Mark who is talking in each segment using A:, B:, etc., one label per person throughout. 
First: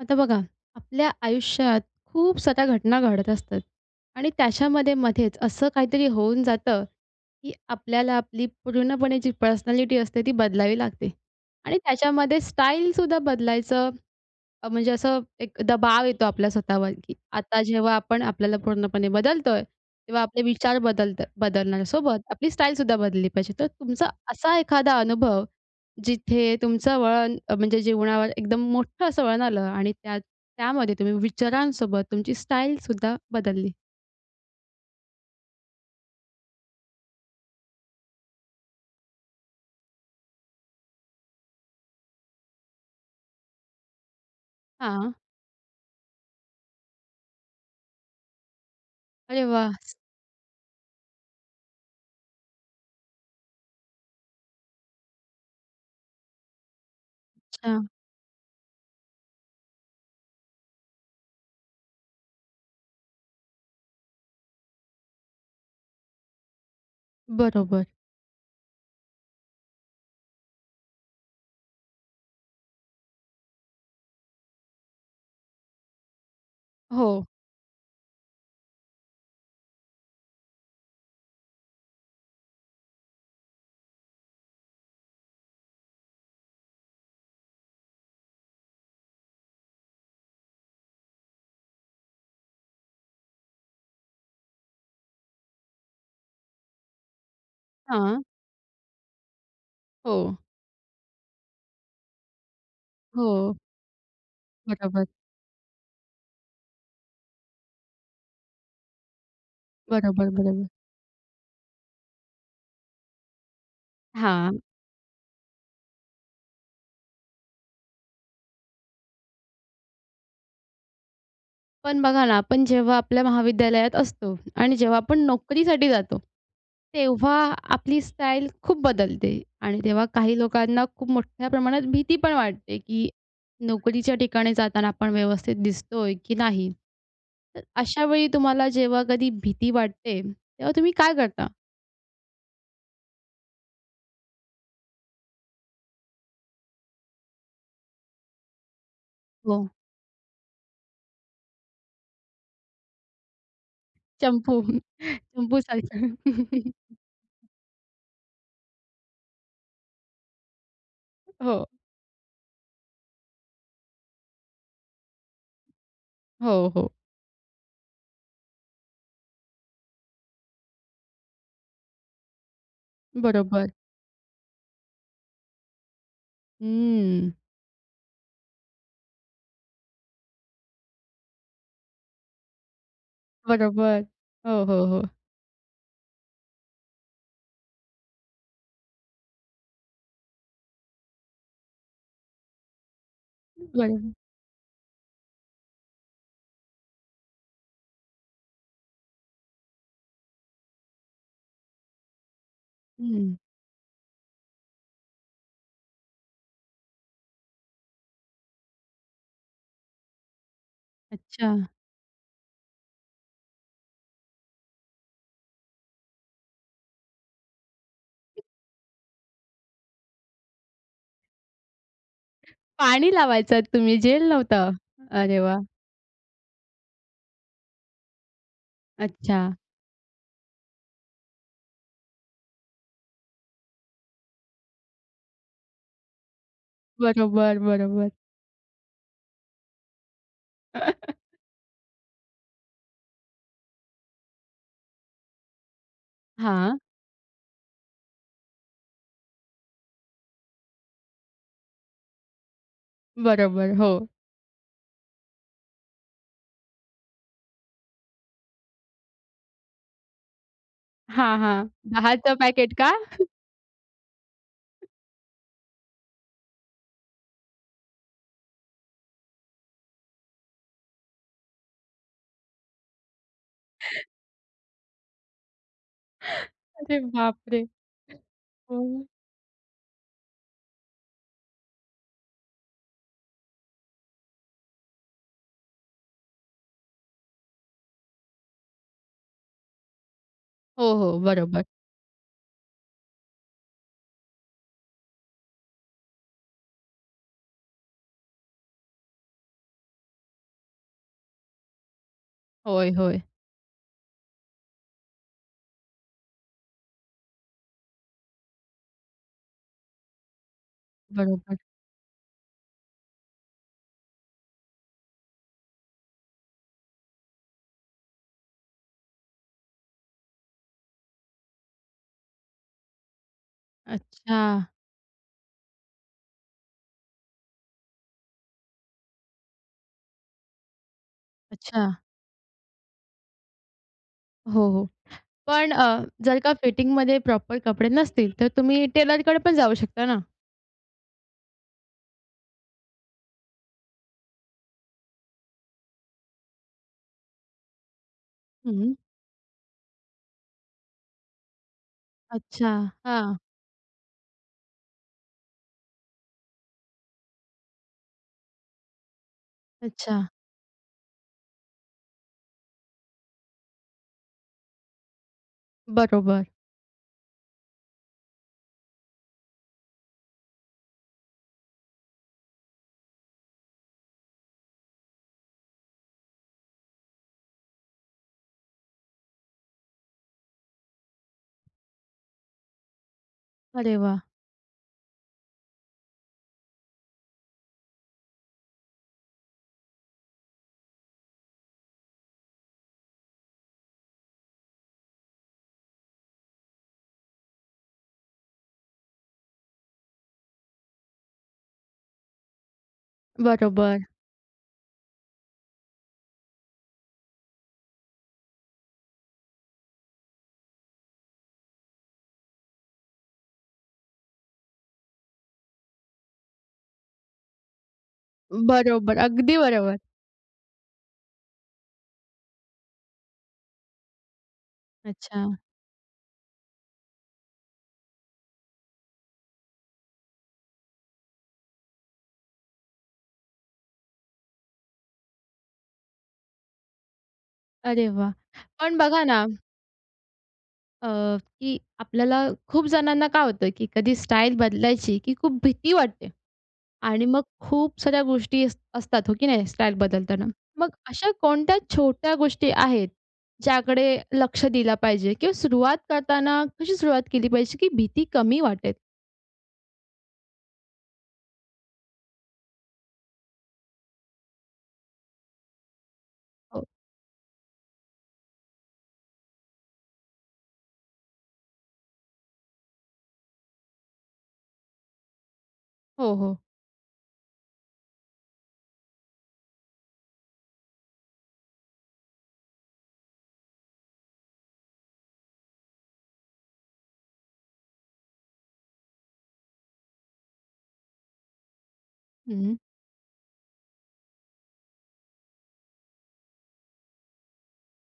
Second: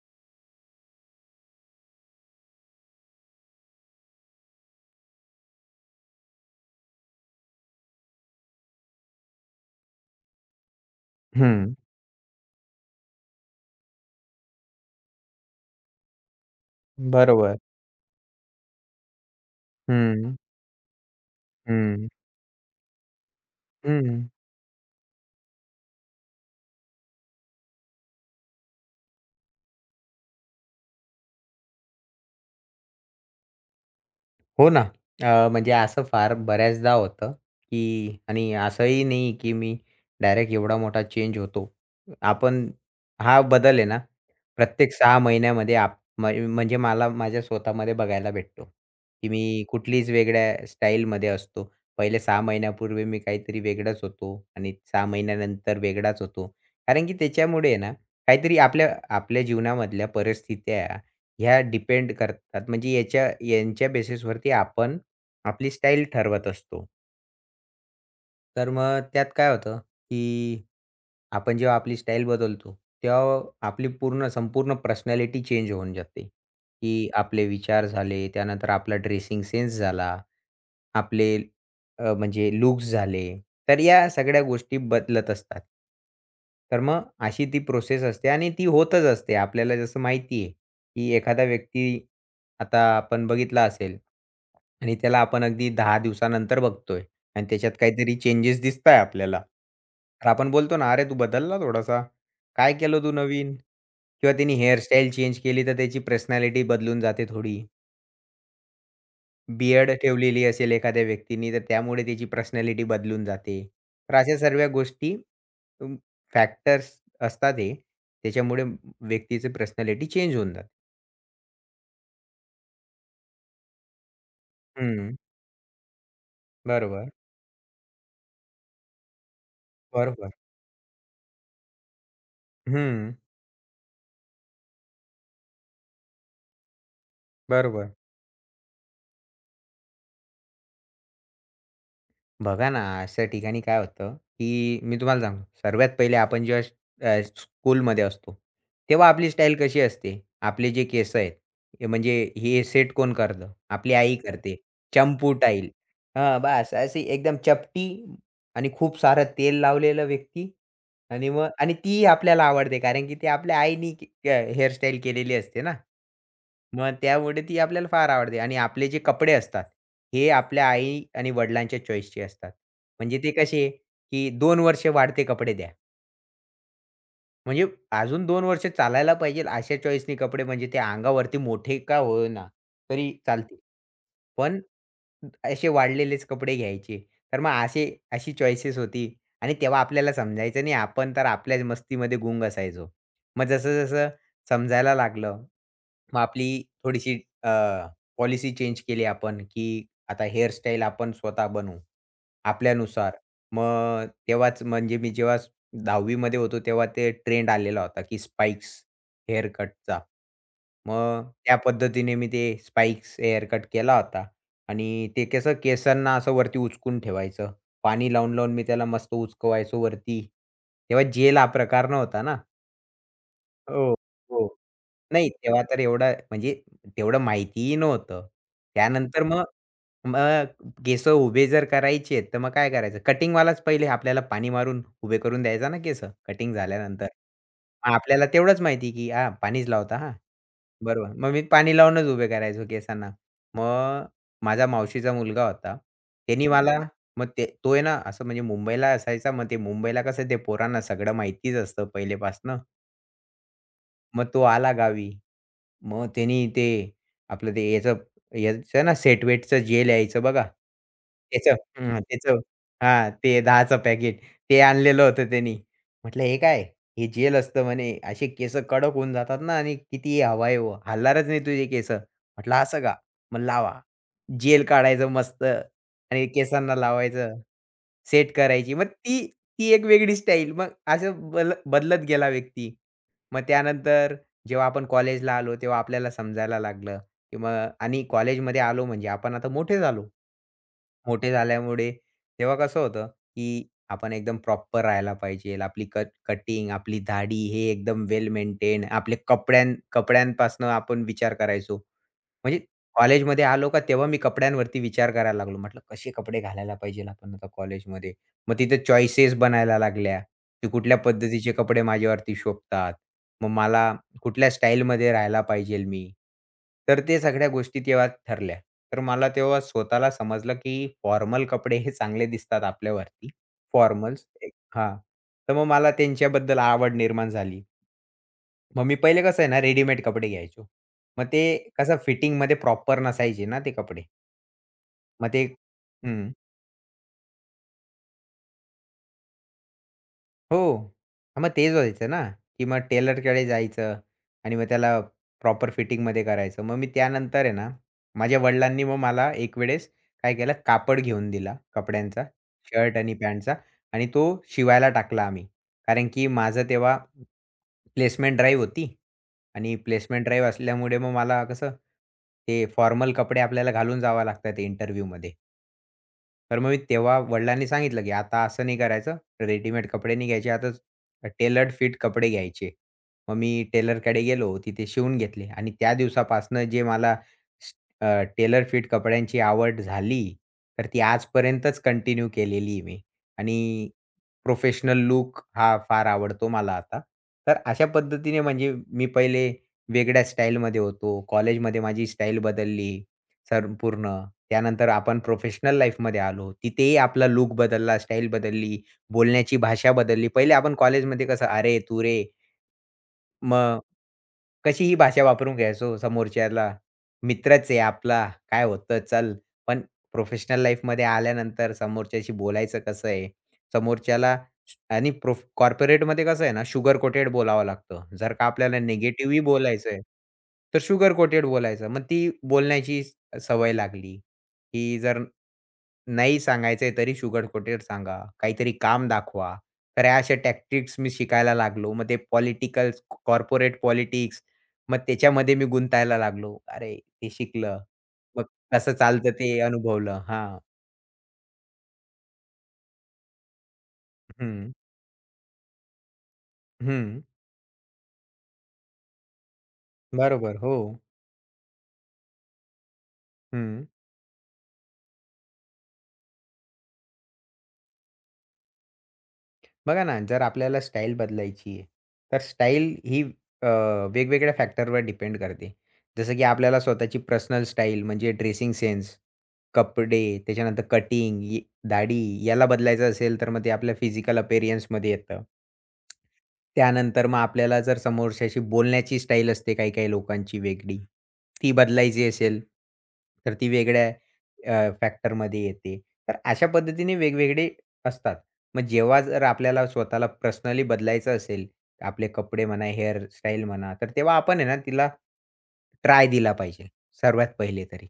A: आता बघा, आपल्या आयुष्यात खूप साऱ्या घटना घडत असतात आणि त्याच्यामध्ये मध्येच असं काहीतरी होऊन जातं, की आपल्याला आपली पूर्णपणे जी पर्सनॅलिटी असते ती बदलावी लागते
B: हं,
A: आणि त्याच्यामध्ये स्टाईलसुद्धा बदलायचं. म्हणजे असं एक दबाव येतो आपल्या स्वतःवर, की
B: बरोबर.
A: आता जेव्हा आपण आपल्याला पूर्णपणे बदलतोय, तेव्हा
B: हं,
A: आपले विचार बदलत
B: हं,
A: बदलण्यासोबत आपली स्टाईलसुद्धा बदलली पाहिजे. तर तुमचा
B: हं.
A: असा एखादा अनुभव जिथे तुमचं वळण म्हणजे जीवनावर एकदम मोठं असं वळण आलं आणि त्यामध्ये तुम्ही विचारांसोबत तुमची स्टाईलसुद्धा बदलली.
B: हो ना. म्हणजे असं फार बऱ्याचदा होतं, की आणि असंही नाही, की मी डायरेक्ट एवढा मोठा चेंज होतो. आपण हा बदल आहे ना, प्रत्येक
A: हां.
B: 6 महिन्यामध्ये आप म्ह म्हणजे मला माझ्या स्वतःमध्ये बघायला भेटतो, की
A: अरे
B: मी
A: वाह!
B: कुठलीच वेगळ्या स्टाईलमध्ये असतो. पहिले 6 महिन्यापूर्वी मी काहीतरी वेगळाच होतो आणि 6 महिन्यानंतर वेगळाच होतो. कारण की त्याच्यामुळे आहे
A: अच्छा.
B: ना, काहीतरी आपल्या आपल्या जीवनामधल्या परिस्थित्या ह्या डिपेंड करतात. म्हणजे यांच्या बेसिसवरती आपण आपली स्टाईल ठरवत असतो.
A: बरोबर.
B: तर मग त्यात काय होतं, की आपण जेव्हा आपली स्टाईल बदलतो, तेव्हा आपली संपूर्ण पर्सनॅलिटी चेंज होऊन जाते, की
A: हो.
B: आपले विचार झाले, त्यानंतर आपला ड्रेसिंग सेन्स झाला. आपले म्हणजे लुक्स झाले. तर या सगळ्या गोष्टी बदलत असतात. तर मग अशी ती प्रोसेस असते आणि ती होतच असते. आपल्याला जसं माहिती आहे, की एखादा व्यक्ती आता आपण बघितला असेल आणि त्याला आपण अगदी 10 दिवसानंतर बघतोय आणि त्याच्यात काहीतरी
A: हां.
B: चेंजेस दिसताय आपल्याला.
A: हो.
B: तर आपण बोलतो ना, "अरे, तू बदलला थोडासा. काय केलं तू
A: हो.
B: नवीन?" किंवा त्यानी
A: बरोबर.
B: हेअरस्टाईल चेंज केली, तर त्याची पर्सनॅलिटी बदलून जाते थोडी. बियर्ड
A: बरोबर,
B: ठेवलेली
A: बरोबर.
B: असेल एखाद्या व्यक्तीनी, तर त्यामुळे त्याची पर्सनॅलिटी बदलून जाते. तर अशा
A: हां.
B: सर्व गोष्टी तुम फॅक्टर्स असतात हे. त्याच्यामुळे व्यक्तीची पर्सनॅलिटी चेंज होऊन जाते.
A: पण बघा ना, आपण जेव्हा आपल्या महाविद्यालयात असतो आणि जेव्हा
B: हं.
A: आपण नोकरीसाठी जातो,
B: बरोबर.
A: तेव्हा आपली स्टाईल खूप बदलते आणि तेव्हा
B: बरोबर.
A: काही लोकांना खूप मोठ्या प्रमाणात भीती पण वाटते, की
B: हं.
A: नोकरीच्या ठिकाणी जाताना आपण व्यवस्थित दिसतोय की नाही? तर
B: बरोबर.
A: अशा वेळी तुम्हाला जेव्हा कधी भीती वाटते, तेव्हा तुम्ही काय करता?
B: बघा ना, अशा ठिकाणी काय होतं, की मी तुम्हाला सांगतो, सर्वात पहिले आपण जेव्हा स्कूलमध्ये असतो, तेव्हा आपली स्टाईल
A: हो.
B: कशी असते? आपले जे केस आहेत, हे म्हणजे हे सेट कोण करतं? आपली आई
A: चंपू,
B: करते. चंपू टाईल.
A: चंपूसारखं.
B: हां, बास अशी एकदम चपटी आणि खूप सारं तेल लावलेला व्यक्ती आणि मग
A: हो,
B: ती आपल्याला आवडते कारण की ती आपल्या आईनी हेअरस्टाईल केलेली असते ना.
A: हो, हो.
B: मग त्यामुळे ती आपल्याला फार आवडते आणि आपले जे कपडे असतात, हे आपल्या आई आणि वडिलांच्या चॉईसचे असतात. म्हणजे ते कसे,
A: बरोबर.
B: की 2 वर्ष वाढते कपडे द्या.
A: हम्म.
B: म्हणजे अजून 2 वर्ष चालायला पाहिजे अशा चॉईसनी कपडे म्हणजे ते अंगावरती मोठे का होईना, तरी चालतील.
A: बरोबर.
B: पण
A: हो, हो, हो.
B: असे वाढलेलेच कपडे घ्यायचे. तर मग अशी चॉईसेस होती आणि तेव्हा आपल्याला समजायचं नाही. आपण तर आपल्याच मस्तीमध्ये गुंग असायचो. मग
A: बरोबर.
B: जसं-जसं समजायला लागलं मग आपली थोडीशी पॉलिसी चेंज केली आपण, की आता हेअरस्टाईल आपण स्वतः बनवू, आपल्यानुसार.
A: हं.
B: मग तेव्हाच म्हणजे मी जेव्हा 10वी मध्ये होतो, तेव्हा ते ट्रेंड आलेला होता, की स्पाइक्स हेअर कटचा. मग
A: अच्छा.
B: त्या पद्धतीने मी ते स्पाइक्स हेअर कट केला होता आणि ते कसं केसांना असं वरती उचकून ठेवायचं. पाणी लावून-लावून मी त्याला मस्त उचकवायचो वरती. तेव्हा जेल हा प्रकार नव्हता ना.
A: पाणी लावायचात
B: हो,
A: तुम्ही, जेल
B: हो.
A: नव्हतं?
B: नाही,
A: अरे वाह!
B: तेव्हा तर एवढा म्हणजे तेवढं माहितीही नव्हतं. त्यानंतर
A: अच्छा.
B: मग मग केस उभे जर करायचे, तर मग काय करायचं? कटिंगवालाच पहिले आपल्याला पाणी मारून उभे करून द्यायचा ना केस कटिंग झाल्यानंतर.
A: बरोबर,
B: मग
A: बरोबर.
B: आपल्याला तेवढंच माहिती की हां, पाणीच लावता हां, बरोबर. मग मी पाणी लावूनच उभे करायचो केसांना. मग माझा मावशीचा मुलगा होता. त्यानी
A: हां,
B: मला मग तो आहे ना, असं म्हणजे मुंबईला असायचा. मग ते मुंबईला कसं ते पोरांना सगळं माहितीच असतं पहिलेपासनं.
A: बरोबर. हो.
B: मग तो आला गावी. मग त्यानी ते आपलं ते याचं याचं ना सेट जेल यायचं बघा.
A: हां, हां.
B: त्याचं हं,
A: 10चं
B: त्याचं
A: पॅकेट का?
B: हां, ते 10चं पॅकेट ते आणलेलं होतं त्यानी. म्हटलं, "हे काय? हे जेल असतं म्हणे. असे केस कडक होऊन जातात ना आणि कितीही हवा आहे हो, हलणारच नाही तुझे केस." म्हटलं, "असं का? मग लावा." जेल काढायचं मस्त आणि केसांना
A: अरे
B: लावायचं,
A: बापरे!
B: सेट करायची.
A: हो.
B: मग ती ती एक वेगळी स्टाईल. मग असं बदलत गेला व्यक्ती. मग त्यानंतर जेव्हा आपण कॉलेजला आलो, तेव्हा आपल्याला समजायला लागलं, की मग आणि कॉलेजमध्ये आलो म्हणजे आपण आता मोठे झालो.
A: हो, हो.
B: मोठे
A: बरोबर.
B: झाल्यामुळे तेव्हा कसं होतं, की आपण एकदम प्रॉपर राहायला पाहिजे. आपली कटिंग, आपली दाढी हे एकदम वेल मेंटेन. आपले कपड्यांपासून आपण विचार करायचो. म्हणजे
A: होय, होय.
B: कॉलेजमध्ये आलो का तेव्हा मी कपड्यांवरती विचार करायला लागलो. म्हटलं कसे कपडे घालायला पाहिजे आपण आता कॉलेजमध्ये. मग तिथे चॉईसेस बनायला लागल्या, की कुठल्या पद्धतीचे
A: बरोबर.
B: कपडे माझ्यावरती शोभतात. मग मला कुठल्या स्टाईलमध्ये राहायला पाहिजेल मी. तर ते सगळ्या गोष्टी तेव्हा ठरल्या. तर मला तेव्हा स्वतःला समजलं, की फॉर्मल कपडे हे चांगले दिसतात आपल्यावरती. फॉर्मल्स
A: अच्छा,
B: एक तर मग मला त्यांच्याबद्दल आवड निर्माण झाली. मग मी पहिले कसं आहे ना, रेडीमेड कपडे घ्यायचो. मग ते
A: अच्छा.
B: कसं फिटिंगमध्ये प्रॉपर नसायचे ना ते कपडे.
A: हो, हो.
B: मग ते
A: पण
B: हं.
A: जर का फिटिंगमध्ये प्रॉपर कपडे नसतील, तर तुम्ही टेलरकडे पण जाऊ शकता ना?
B: हो. हां, मग तेच व्हायचं ना, की मग टेलरकडे जायचं आणि मग त्याला प्रॉपर फिटिंगमध्ये करायचं. मग मी त्यानंतर आहे ना, माझ्या वडिलांनी
A: हं.
B: मग मला एक वेळेस काय केलं, कापड घेऊन दिला कपड्यांचा,
A: अच्छा.
B: शर्ट आणि
A: हां.
B: पॅन्टचा आणि तो शिवायला टाकला आम्ही. कारण की माझं तेव्हा प्लेसमेंट ड्राईव्ह होती आणि
A: अच्छा.
B: प्लेसमेंट ड्राईव्ह असल्यामुळे मग मला कसं, ते फॉर्मल कपडे आपल्याला घालून जावं लागतात इंटरव्ह्यूमध्ये.
A: बरोबर.
B: तर मग मी तेव्हा वडिलांनी सांगितलं, की "आता असं नाही करायचं. रेडीमेड कपडे नाही घ्यायचे. आता टेलर्ड फिट कपडे घ्यायचे." मग मी टेलरकडे गेलो. तिथे शिवून घेतले आणि त्या दिवसापासनं जे मला टेलर फिट कपड्यांची आवड झाली, तर ती आजपर्यंतच कंटिन्यू केलेली आहे मी आणि
A: अरे वाह!
B: प्रोफेशनल लूक हा फार आवडतो मला आता. तर अशा पद्धतीने म्हणजे मी पहिले वेगळ्या स्टाईलमध्ये होतो. कॉलेजमध्ये माझी स्टाईल बदलली. संपूर्ण. त्यानंतर आपण प्रोफेशनल लाईफमध्ये आलो. तिथेही आपला लूक बदलला, स्टाईल बदलली, बोलण्याची भाषा बदलली. पहिले आपण कॉलेजमध्ये कसं, "अरे, तू रे," मग
A: बरोबर.
B: कशीही भाषा वापरून घ्यायचो समोरच्याला. मित्रच आहे आपला, काय होतं चल. पण प्रोफेशनल लाईफमध्ये आल्यानंतर समोरच्याशी बोलायचं कसं आहे? समोरच्याला आणि कॉर्पोरेटमध्ये कसं आहे ना शुगर कोटेड बोलावं लागतं. जर का आपल्याला
A: बरोबर.
B: निगेटिव्हही
A: अगदी
B: बोलायचं
A: बरोबर.
B: आहे, तर शुगर कोटेड बोलायचं. मग ती बोलण्याची सवय लागली. की जर
A: अच्छा.
B: नाही सांगायचंय तरी शुगर-कोटेड सांगा. काहीतरी काम दाखवा. तर ह्या अशा टॅक्टिक्स मी शिकायला लागलो. मग ते कॉर्पोरेट पॉलिटिक्स मग त्याच्यामध्ये मी गुंतायला लागलो. अरे, ते शिकलं.
A: अरे वाह!
B: मग कसं
A: पण बघा
B: चालतं
A: ना,
B: ते अनुभवलं. हां.
A: अ, की आपल्याला खूप जणांना काय होतं, की कधी स्टाईल
B: हं.
A: बदलायची की खूप भीती वाटते
B: हं.
A: आणि मग खूप साऱ्या गोष्टी असतात, हो की नाही, स्टाईल बदलताना.
B: बरोबर. हो.
A: मग अशा कोणत्या छोट्या गोष्टी आहेत,
B: हं.
A: ज्याकडे लक्ष दिलं पाहिजे किंवा सुरुवात करताना कशी सुरुवात केली पाहिजे, की भीती कमी वाटेल?
B: बघा ना, जर आपल्याला स्टाईल बदलायची आहे, तर स्टाईल ही अ, वेगवेगळ्या फॅक्टरवर डिपेंड करते. जसं की आपल्याला
A: हो,
B: स्वतःची पर्सनल स्टाईल म्हणजे ड्रेसिंग सेन्स, कपडे, त्याच्यानंतर कटिंग, दाढी याला बदलायचं असेल, तर मग ते आपल्या फिजिकल अपीअरन्समध्ये येतं.
A: हो, हो.
B: त्यानंतर मग आपल्याला जर समोरच्याशी बोलण्याची स्टाईल असते काही-काही लोकांची वेगळी, ती बदलायची असेल, तर ती वेगळ्या फॅक्टरमध्ये येते. तर अशा पद्धतीने वेगवेगळे असतात. मग जेव्हा जर आपल्याला स्वतःला पर्सनली बदलायचं असेल, आपले कपडे
A: हं,
B: म्हणा, हेअर स्टाईल म्हणा, तर तेव्हा आपण आहे ना तिला ट्राय दिला पाहिजे, सर्वात पहिले तरी.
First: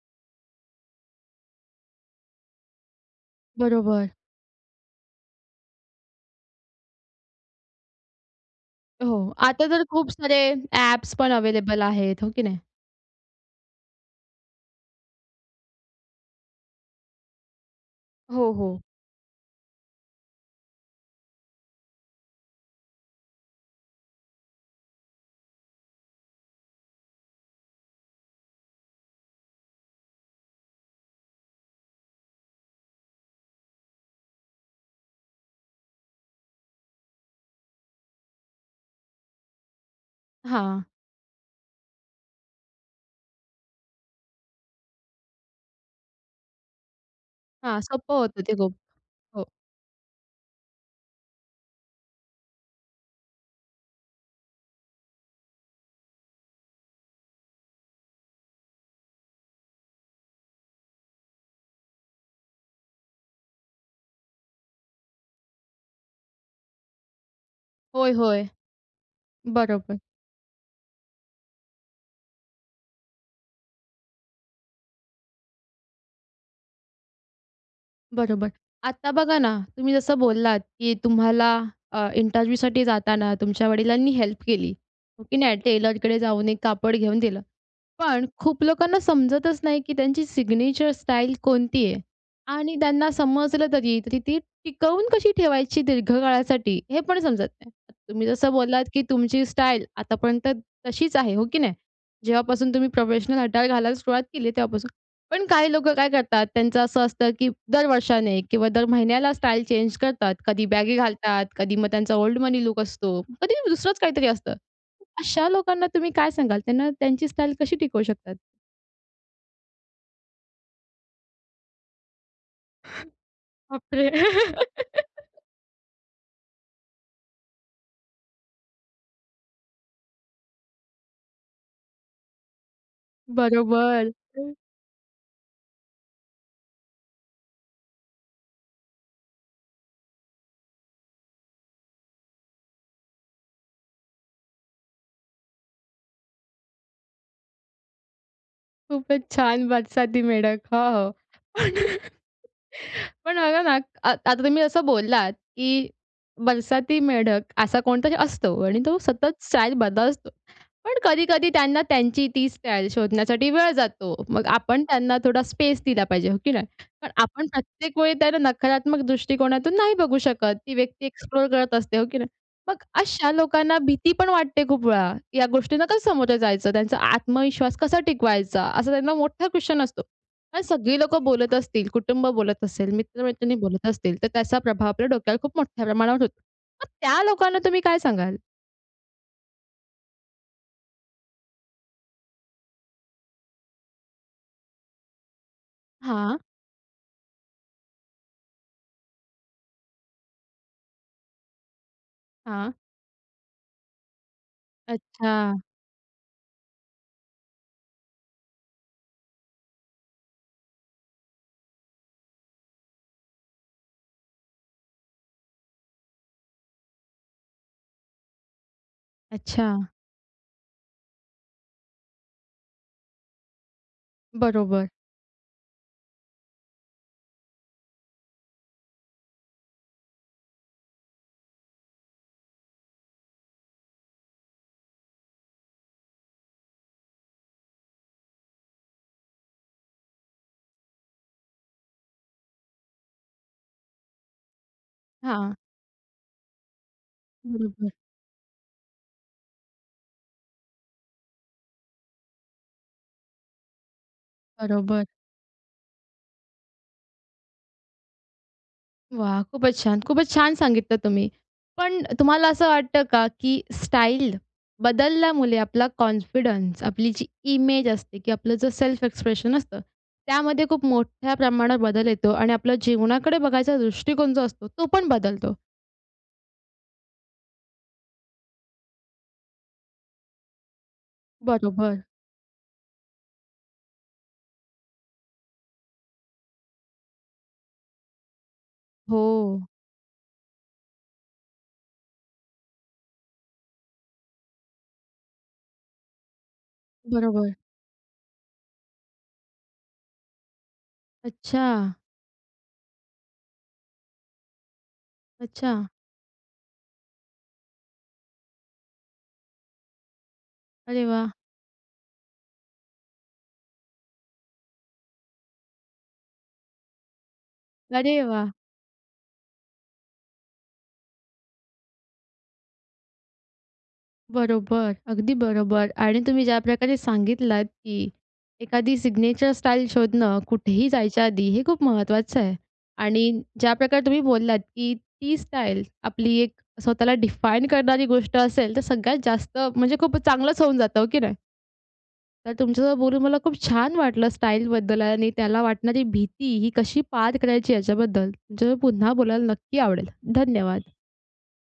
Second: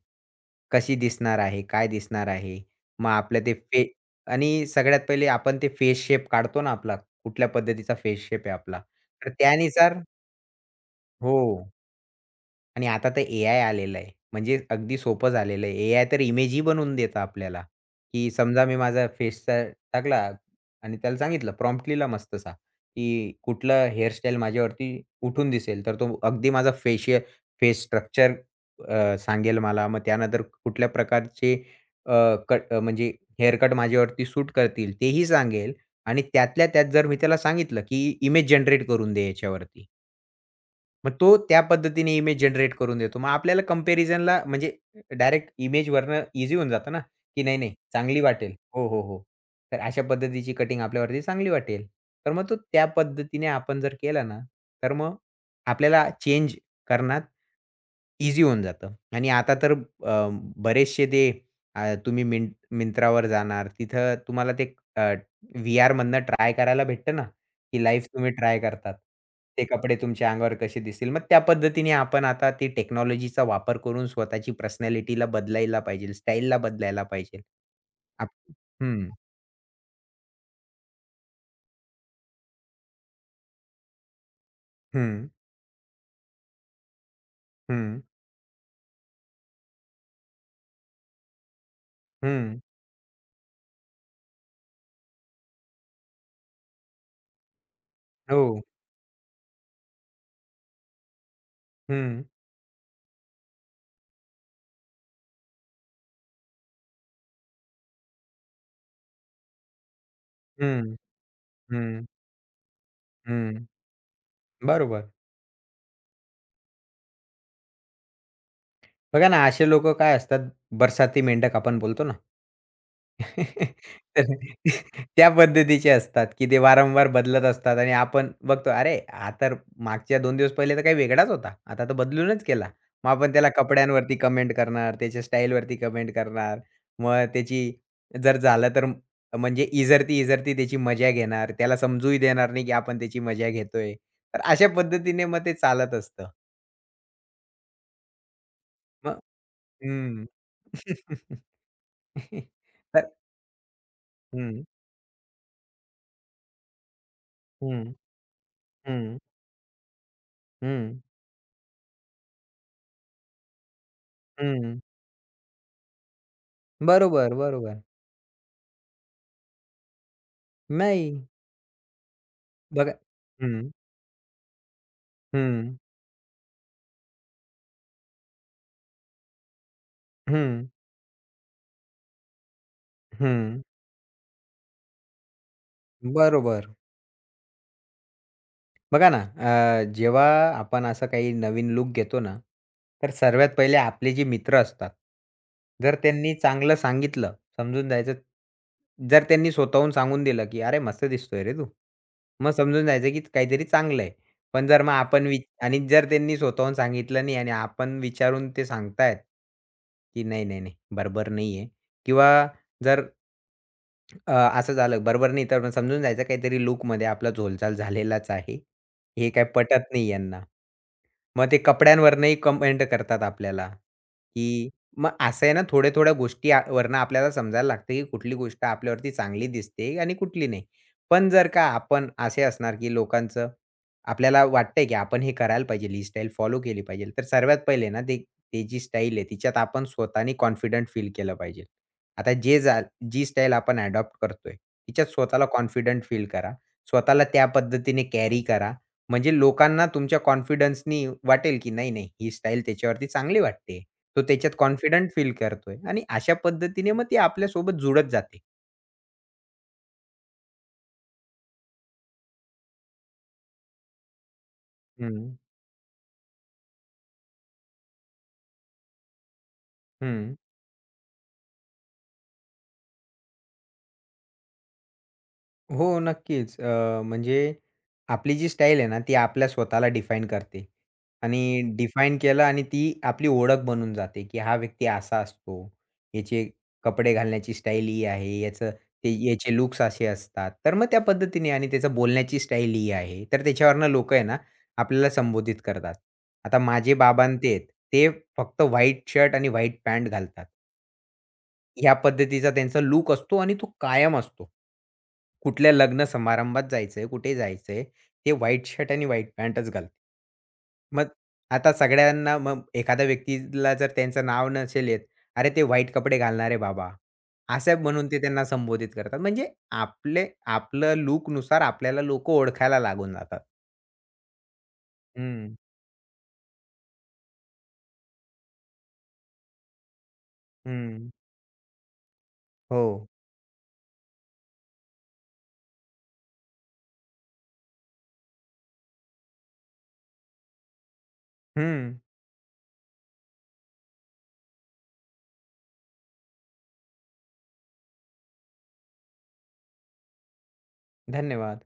B: कशी दिसणार आहे? काय दिसणार आहे? मग आपलं ते
A: बरोबर.
B: आणि सगळ्यात पहिले आपण ते फेस शेप काढतो ना आपला, कुठल्या पद्धतीचा फेस शेप आहे आपला,
A: हो,
B: तर
A: आता तर
B: त्यानुसार
A: खूप सारे ॲप्स पण
B: हो.
A: अवेलेबल आहेत, हो की नाही?
B: आणि आता तर एआय आलेलं आहे. म्हणजे अगदी सोपं झालेलं आहे. एआय तर इमेजही बनवून देतं आपल्याला, की
A: हो,
B: समजा मी
A: हो.
B: माझा फेसचा टाकला आणि त्याला सांगितलं प्रॉम्प्ट लिहिला मस्तसा, की कुठलं हेअरस्टाईल माझ्यावरती उठून दिसेल, तर तो अगदी माझा फेस स्ट्रक्चर सांगेल मला. मग त्यानंतर कुठल्या प्रकारचे अ, म्हणजे हेअर कट माझ्यावरती सूट करतील तेही सांगेल आणि त्यातल्या त्यात जर मी त्याला सांगितलं, की इमेज जनरेट करून दे याच्यावरती,
A: हां,
B: मग तो त्या पद्धतीने इमेज जनरेट करून देतो. मग आपल्याला कंपॅरिझनला म्हणजे डायरेक्ट इमेजवरनं ईझी होऊन जातं ना, की नाही, नाही
A: हां, सोपं
B: चांगली
A: होतं ते
B: वाटेल.
A: खूप.
B: हो, हो, हो.
A: हो.
B: तर अशा पद्धतीची कटिंग आपल्यावरती चांगली वाटेल. तर मग तो त्या पद्धतीने आपण जर केला ना, तर मग आपल्याला चेंज करण्यात ईझी होऊन जातं आणि आता तर बरेचसे ते तुम्ही Myntraवर जाणार तिथं तुम्हाला ते अ, व्हीआरमधनं ट्राय करायला भेटतं ना, की लाईव्ह
A: होय,
B: तुम्ही
A: होय.
B: ट्राय करतात. ते कपडे
A: बरोबर,
B: तुमच्या अंगावर कसे दिसतील. मग त्या पद्धतीने आपण आता ती टेक्नॉलॉजीचा वापर करून स्वतःची पर्सनॅलिटीला बदलायला पाहिजे, स्टाईलला बदलायला पाहिजे. आप
A: बरोबर.
B: हं,
A: आता बघा ना, तुम्ही जसं बोललात, की तुम्हाला इंटरव्ह्यूसाठी जाताना तुमच्या वडिलांनी हेल्प केली. हो
B: हं,
A: की नाही? टेलरकडे जाऊन एक कापड घेऊन दिलं.
B: हं,
A: पण खूप लोकांना समजतच नाही, की त्यांची सिग्नेचर स्टाईल कोणती आहे?
B: हं.
A: आणि त्यांना समजलं तरी, ती टिकवून कशी ठेवायची दीर्घकाळासाठी हे पण समजत नाही. तुम्ही
B: हो.
A: जसं बोललात, की तुमची स्टाईल आतापर्यंत तशीच आहे, हो की नाही?
B: हं,
A: जेव्हापासून तुम्ही प्रोफेशनल अटायर घालायला सुरुवात केली तेव्हापासून. पण काही लोकं काय करतात, त्यांचं असं असतं, की दर वर्षाने किंवा दर महिन्याला स्टाईल चेंज करतात. कधी
B: हं,
A: बॅगी घालतात, कधी मग
B: हं,
A: त्यांचा ओल्ड मनी लूक असतो, कधी
B: हं.
A: दुसरंच काहीतरी असतं.
B: बरोबर.
A: अशा लोकांना तुम्ही काय सांगाल? त्यांना त्यांची स्टाईल कशी टिकवू शकतात?
B: बघा ना, असे लोकं काय असतात, बरसाती मेंढक आपण बोलतो ना.
A: बापरे!
B: तर त्या पद्धतीचे असतात, की ते वारंवार बदलत असतात आणि आपण बघतो, "अरे, हा तर मागच्या 2 दिवस पहिले तर काही वेगळाच होता. आता तर बदलूनच केला." मग आपण त्याला
A: बरोबर.
B: कपड्यांवरती कमेंट करणार, त्याच्या स्टाईलवरती कमेंट करणार. मग त्याची जर झालं तर म- म्हणजे इजरती-इजरती त्याची मजा घेणार. त्याला समजूही देणार नाही, की आपण त्याची मजा घेतोय. तर अशा पद्धतीने मग ते चालत असतं. मग
A: खूपच छान बादशाह
B: हं.
A: मेढक. हो, हो. पण
B: तर
A: पण बघा ना, आता तुम्ही
B: हं,
A: असं बोललात, की बरसाती मेढक असा
B: हं,
A: कोणतरी असतो आणि तो
B: हं,
A: सतत स्टाईल बदलतो. पण
B: हं,
A: कधी-कधी त्यांना त्यांची ती स्टाईल शोधण्यासाठी वेळ जातो. मग
B: हं.
A: आपण त्यांना थोडा स्पेस दिला पाहिजे, हो की नाही? पण
B: बरोबर,
A: आपण
B: बरोबर.
A: प्रत्येक वेळी त्याला नकारात्मक दृष्टिकोनातून नाही बघू शकत. ती व्यक्ती
B: नाही
A: एक्सप्लोर करत असते, हो की नाही? मग
B: बघा
A: अशा
B: हं,
A: लोकांना भीती पण वाटते खूप वेळा. या
B: हं,
A: गोष्टींना कसं सामोरं जायचं? त्यांचा आत्मविश्वास कसा टिकवायचा? असा त्यांना मोठा क्वेशन असतो.
B: हं,
A: आणि सगळी लोकं बोलत असतील, कुटुंब बोलत असेल, मित्र-मैत्रिणी
B: हं.
A: बोलत असतील, तर त्याचा प्रभाव आपल्या डोक्यावर खूप मोठ्या प्रमाणावर होतो.
B: बरोबर.
A: मग त्या लोकांना तुम्ही काय सांगाल?
B: बघा ना, जेव्हा आपण असं काही नवीन लूक घेतो ना, तर सर्वात पहिले आपले जे मित्र असतात, जर त्यांनी
A: हां,
B: चांगलं सांगितलं, समजून जायचं जर त्यांनी स्वतःहून सांगून दिलं, की "अरे, मस्त दिसतोय रे तू." मग
A: हां.
B: समजून जायचं, की काहीतरी चांगलं आहे. पण जर मग आपण
A: अच्छा,
B: आणि जर त्यांनी स्वतःहून सांगितलं नाही आणि आपण विचारून ते सांगतायत, की "नाही, नाही, नाही, बरोबर नाही आहे." किंवा जर अ, असं झालं बरोबर नाही तर मग समजून जायचं काहीतरी लूकमध्ये आपला झोलचाल झालेलाच आहे. हे काही
A: अच्छा.
B: पटत नाही यांना. मग ते कपड्यांवरनंही कमेंट करतात आपल्याला, की
A: बरोबर.
B: मग असं आहे ना थोड्या-थोड्या गोष्टी वरनं आपल्याला समजायला लागते, की कुठली गोष्ट आपल्यावरती चांगली दिसते आणि कुठली नाही. पण जर का आपण असे असणार, की लोकांचं आपल्याला वाटतंय, की आपण हे करायला पाहिजे, ही स्टाईल फॉलो केली पाहिजे. तर सर्वात पहिले ना ते ते जी स्टाईल आहे तिच्यात आपण स्वतःनी कॉन्फिडंट फील केलं पाहिजे. आता जे जा जी स्टाईल आपण अडॉप्ट करतोय, तिच्यात स्वतःला
A: हां.
B: कॉन्फिडंट फील करा. स्वतःला त्या
A: बरोबर,
B: पद्धतीने कॅरी करा म्हणजे लोकांना तुमच्या कॉन्फिडन्सनी वाटेल, की नाही, नाही ही स्टाईल त्याच्यावरती चांगली वाटते. तो त्याच्यात
A: बरोबर.
B: कॉन्फिडंट फील करतोय आणि अशा पद्धतीने मग ती आपल्यासोबत जुळत जाते.
A: वाह! खूपच छान. खूपच छान सांगितलं तुम्ही. पण तुम्हाला असं वाटतं का, की स्टाईल
B: हं.
A: बदलल्यामुळे आपला कॉन्फिडन्स, आपली जी इमेज असते, की आपलं जे सेल्फ एक्सप्रेशन असतं,
B: हं.
A: त्यामध्ये खूप मोठ्या प्रमाणात बदल येतो आणि आपल्या जीवनाकडे बघायचा दृष्टिकोन जो असतो, तो पण बदलतो.
B: हो, नक्कीच. म्हणजे आपली जी स्टाईल आहे ना, ती आपल्या स्वतःला डिफाईन करते आणि
A: बरोबर.
B: डिफाईन केलं आणि ती आपली ओळख बनून जाते, की हा व्यक्ती असा असतो. याचे कपडे घालण्याची स्टाईल ही आहे. याचं ते
A: हो.
B: याचे लुक्स असे असतात. तर मग त्या पद्धतीने आणि त्याचं बोलण्याची स्टाईल ही आहे. तर त्याच्यावरनं लोकं आहे ना, आपल्याला संबोधित करतात. आता माझे ते
A: बरोबर.
B: आहेत. ते फक्त व्हाईट शर्ट आणि व्हाईट पॅन्ट घालतात.
A: अच्छा.
B: ह्या पद्धतीचा त्यांचा लूक असतो आणि तो कायम असतो.
A: अच्छा.
B: कुठल्या लग्न समारंभात जायचंय, कुठे जायचंय, ते व्हाईट शर्ट आणि व्हाईट पॅन्टच घालतात.
A: अरे
B: मग
A: वाह!
B: आता सगळ्यांना मग एखाद्या व्यक्तीला जर त्यांचं नाव नसेल येत, "अरे, ते व्हाईट कपडे घालणारे बाबा," असं म्हणून
A: अरे
B: ते त्यांना
A: वाह!
B: संबोधित करतात. म्हणजे आपले आपलं लूकनुसार आपल्याला लोकं ओळखायला लागून जातात.
A: बरोबर. अगदी
B: हं,
A: बरोबर आणि तुम्ही ज्या प्रकारे सांगितलात, की एखादी सिग्नेचर स्टाईल शोधणं कुठेही
B: हं.
A: जायच्या आधी हे खूप महत्त्वाचं आहे
B: हो.
A: आणि ज्या प्रकारे तुम्ही बोललात, की ती स्टाईल आपली एक स्वतःला डिफाईन करणारी गोष्ट असेल, तर सगळ्यात जास्त म्हणजे खूप चांगलंच होऊन जातं, हो की नाही?
B: हं.
A: तर तुमच्यासोबत बोलून मला खूप छान वाटलं स्टाईलबद्दल आणि त्याला वाटणारी भीती ही कशी पार करायची याच्याबद्दल. तुमच्यासोबत पुन्हा बोलायला नक्की आवडेल. धन्यवाद.
B: धन्यवाद.